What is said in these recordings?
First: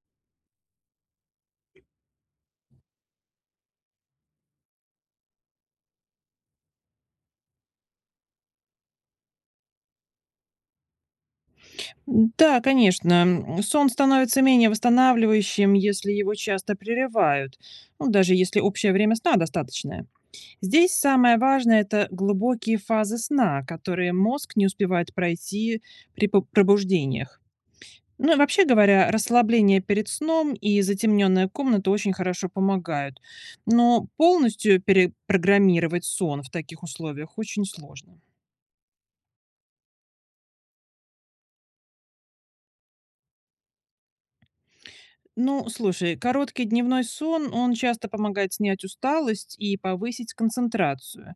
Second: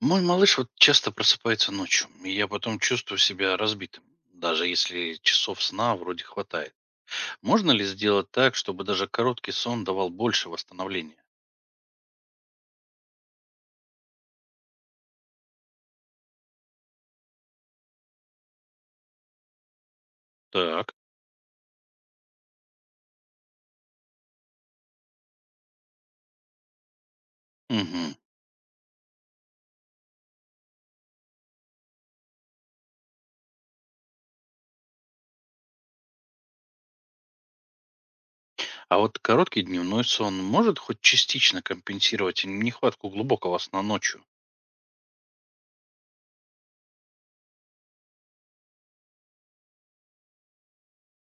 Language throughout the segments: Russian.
Мой малыш вот часто просыпается ночью, и я потом чувствую себя разбитым, даже если часов сна вроде хватает. Можно ли сделать так, чтобы даже короткий сон давал больше восстановления? Да, конечно. Сон становится менее восстанавливающим, если его часто прерывают, ну, даже если общее время сна достаточное. Так. Здесь самое важное– это глубокие фазы сна, которые мозг не успевает пройти при пробуждениях. Мгм. Ну и вообще говоря, расслабление перед сном и затемненная комната очень хорошо помогают. Но полностью перепрограммировать сон в таких условиях очень сложно. А вот короткий дневной сон может хоть частично компенсировать нехватку глубокого сна ночью? Ну, слушай, короткий дневной сон, он часто помогает снять усталость и повысить концентрацию.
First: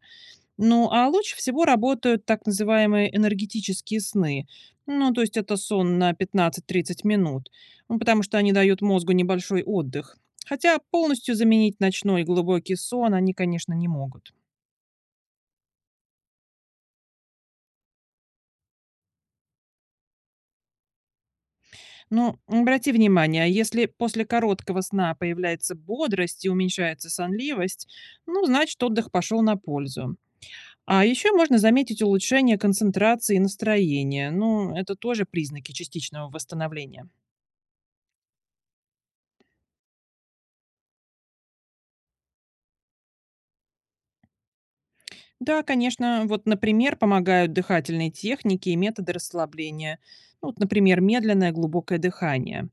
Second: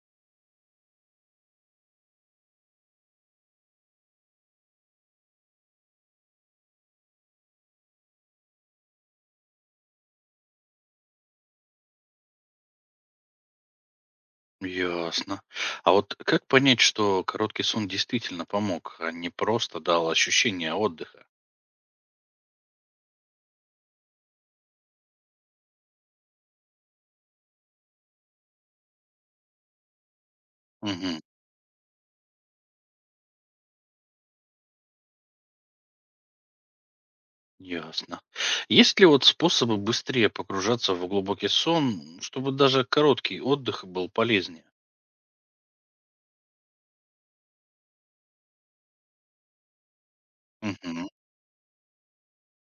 Ну, а лучше всего работают так называемые энергетические сны. Ну, то есть это сон на 15-30 минут, ну, потому что они дают мозгу небольшой отдых. Хотя полностью заменить ночной глубокий сон они, конечно, не могут. Ясно. А вот как понять, что короткий сон действительно помог, а не просто дал ощущение отдыха? Но обрати внимание, если после короткого сна появляется бодрость и уменьшается сонливость, ну, значит, отдых пошел на пользу. А Угу. еще можно заметить улучшение концентрации и настроения. Ну, это тоже признаки частичного восстановления. Ясно. Есть ли вот способы быстрее погружаться в глубокий сон, чтобы даже короткий отдых был полезнее? Да, конечно, вот, например, помогают дыхательные техники и методы расслабления. Ну, вот, например, Мгм. медленное глубокое дыхание.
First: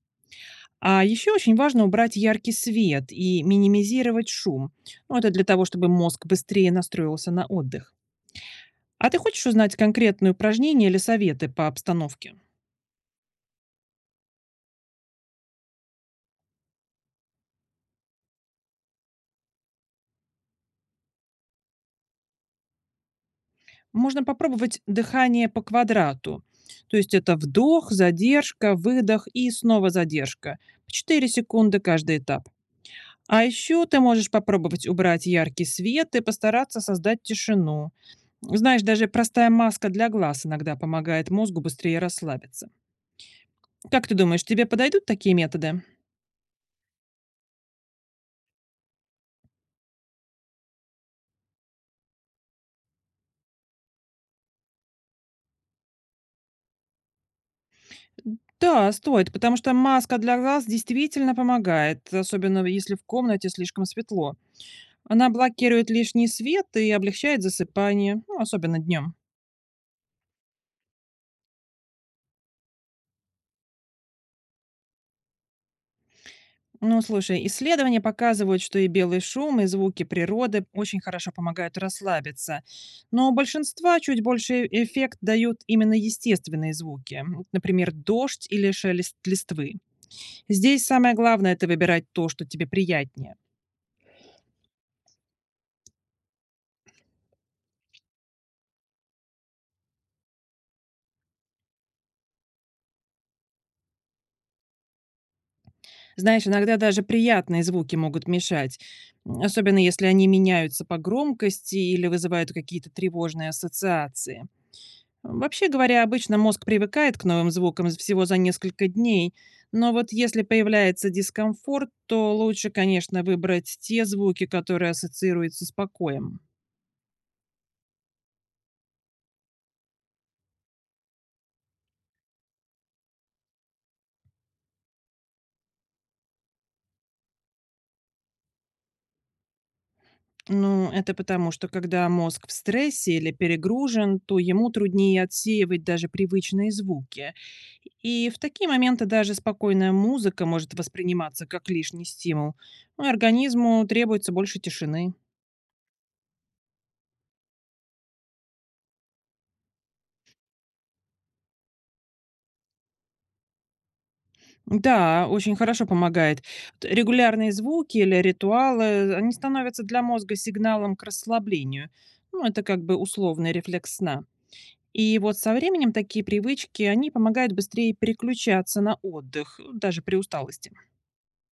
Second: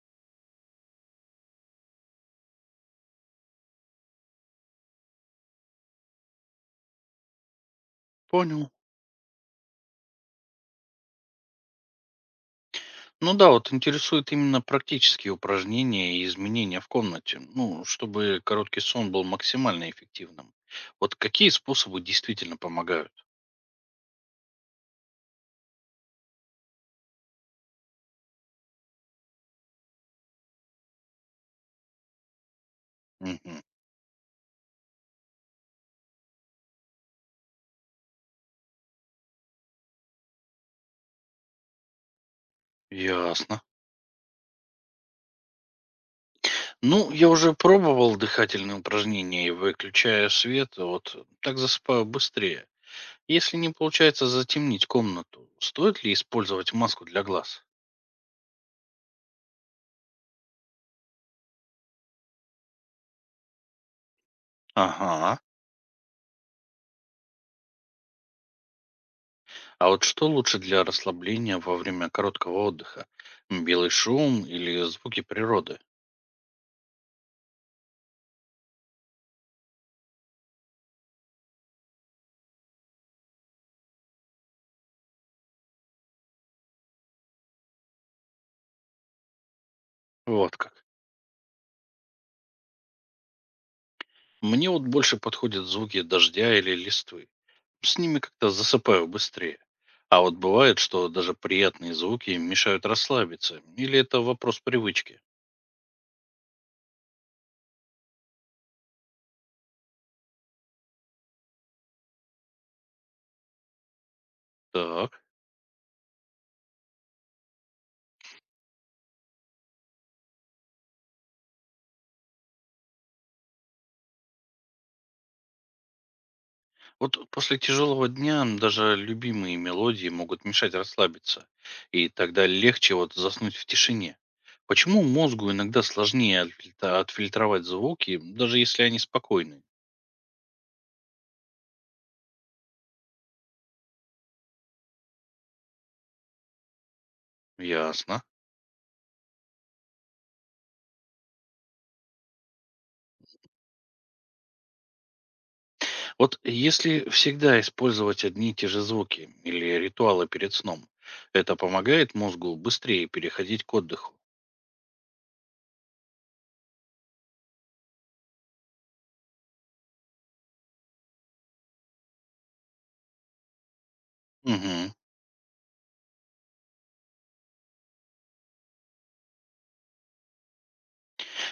А еще очень важно убрать яркий свет и минимизировать шум. Ну, это для того, чтобы мозг быстрее настроился на отдых. Понял. А ты хочешь узнать конкретные упражнения или советы по обстановке? Ну да, вот интересуют именно практические упражнения и изменения в комнате, ну, чтобы короткий сон был максимально эффективным. Вот какие способы действительно помогают? Можно попробовать дыхание по квадрату. То есть это вдох, задержка, выдох и снова задержка. Четыре секунды каждый этап. А Мгм. еще ты можешь попробовать убрать яркий свет и постараться создать тишину. Знаешь, даже простая маска для глаз иногда помогает мозгу быстрее расслабиться. Ясно. Как ты думаешь, тебе подойдут такие методы? Ну, я уже пробовал дыхательные упражнения и выключая свет, вот так засыпаю быстрее. Если не получается затемнить комнату, стоит ли использовать маску для глаз? Да, стоит, потому что маска для глаз действительно помогает, особенно если в комнате слишком светло. Она Ага. блокирует лишний свет и облегчает засыпание, ну, особенно днем. А вот что лучше для расслабления во время короткого отдыха? Белый шум или звуки природы? Ну, слушай, исследования показывают, что и белый шум, и звуки природы очень хорошо помогают расслабиться. Но у большинства чуть больше эффект дают именно естественные звуки, например, дождь или шелест листвы. Вот Здесь как. самое главное– это выбирать то, что тебе приятнее. Мне вот больше подходят звуки дождя или листвы. С ними как-то засыпаю быстрее. А вот бывает, что даже приятные звуки мешают расслабиться. Или это вопрос привычки? Знаешь, иногда даже приятные звуки могут мешать, особенно если они меняются по громкости или вызывают какие-то тревожные ассоциации. Так. Вообще говоря, обычно мозг привыкает к новым звукам всего за несколько дней, но вот если появляется дискомфорт, то лучше, конечно, выбрать те звуки, которые ассоциируются с покоем. Вот после тяжелого дня даже любимые мелодии могут мешать расслабиться, и тогда легче вот заснуть в тишине. Почему мозгу иногда сложнее отфильтровать звуки, даже если они спокойны? Ну, это потому, что когда мозг в стрессе или перегружен, то ему труднее отсеивать даже привычные звуки. Ясно. И в такие моменты даже спокойная музыка может восприниматься как лишний стимул. Ну, и организму требуется больше тишины. Вот если всегда использовать одни и те же звуки или ритуалы перед сном, это помогает мозгу быстрее переходить к отдыху. Да, очень хорошо помогает. Т Регулярные звуки или ритуалы, они становятся для мозга сигналом к расслаблению. Ну, это как бы условный рефлекс сна. Угу. И вот со временем такие привычки, они помогают быстрее переключаться на отдых, даже при усталости.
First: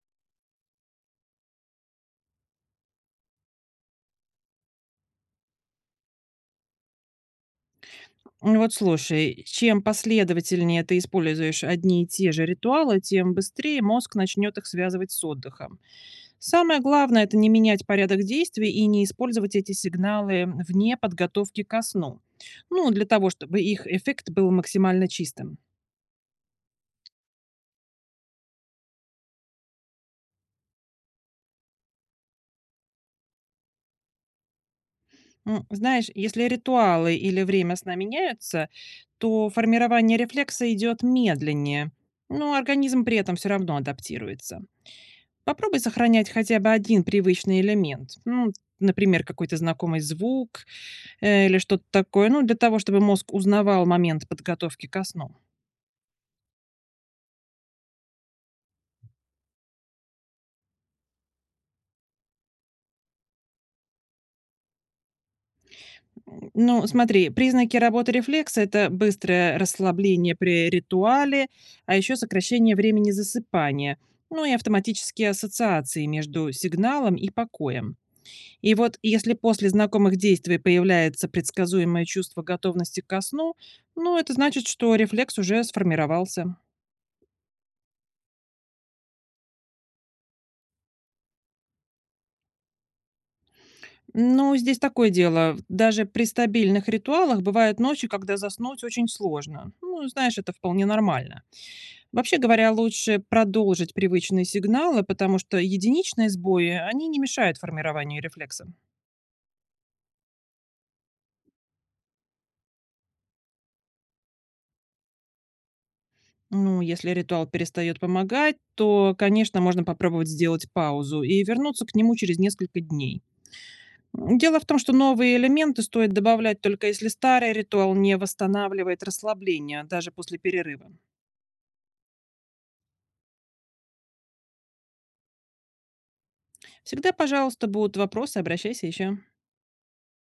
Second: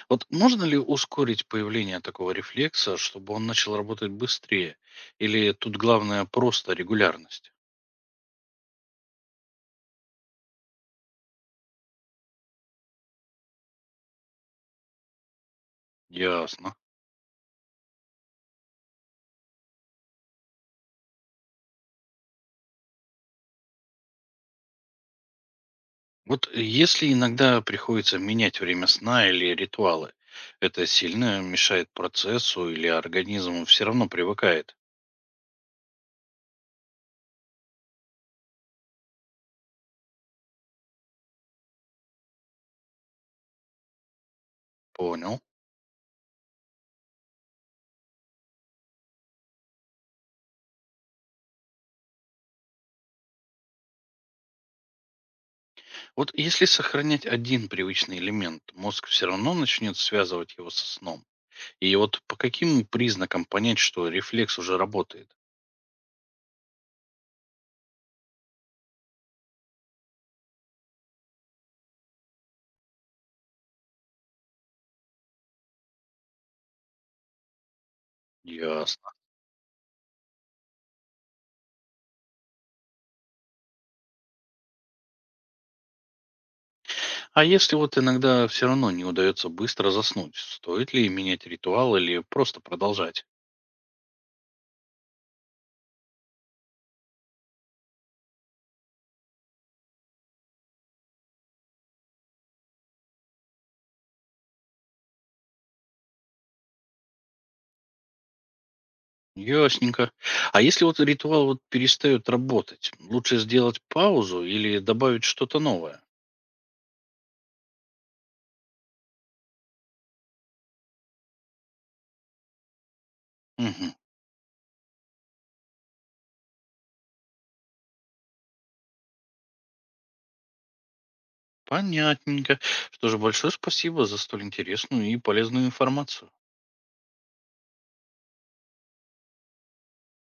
Вот можно ли ускорить появление такого рефлекса, чтобы он начал работать быстрее? Или тут главное просто регулярность? Вот слушай, чем последовательнее ты используешь одни и те же ритуалы, тем быстрее мозг начнет их связывать с отдыхом. Ясно. Самое главное– это не менять порядок действий и не использовать эти сигналы вне подготовки ко сну. Ну, для того, чтобы их эффект был максимально чистым. Вот если иногда приходится менять время сна или ритуалы, это сильно мешает процессу или организм все равно привыкает? Знаешь, если ритуалы или время сна меняются, то формирование рефлекса идет медленнее, но организм при этом все равно адаптируется. Понял. Попробуй сохранять хотя бы один привычный элемент, ну, например, какой-то знакомый звук, или что-то такое, ну, для того, чтобы мозг узнавал момент подготовки ко сну. Вот если сохранять один привычный элемент, мозг все равно начнет связывать его со сном. И вот по каким признакам понять, что рефлекс уже работает? Ну, смотри, признаки работы рефлекса– это быстрое расслабление при ритуале, а еще сокращение времени засыпания, ну и автоматические ассоциации между сигналом и покоем. И вот Ясно. если после знакомых действий появляется предсказуемое чувство готовности ко сну, ну, это значит, что рефлекс уже сформировался. А если вот иногда все равно не удается быстро заснуть, стоит ли менять ритуал или просто продолжать? Ну, здесь такое дело. Даже при стабильных ритуалах бывают ночи, когда заснуть очень сложно. Ну, знаешь, это вполне нормально. Вообще говоря, лучше продолжить привычные сигналы, потому что единичные сбои, они не мешают формированию рефлекса. Ясненько. А если вот ритуал вот перестает работать, лучше сделать паузу или добавить что-то новое? Ну, если ритуал перестает помогать, то, конечно, можно попробовать сделать паузу и вернуться к нему через несколько дней. Мгм. Дело в том, что новые элементы стоит добавлять только если старый ритуал не восстанавливает расслабление даже после перерыва. Понятненько. Что же, большое спасибо за столь интересную и полезную информацию. Всегда, пожалуйста, будут вопросы, обращайся еще.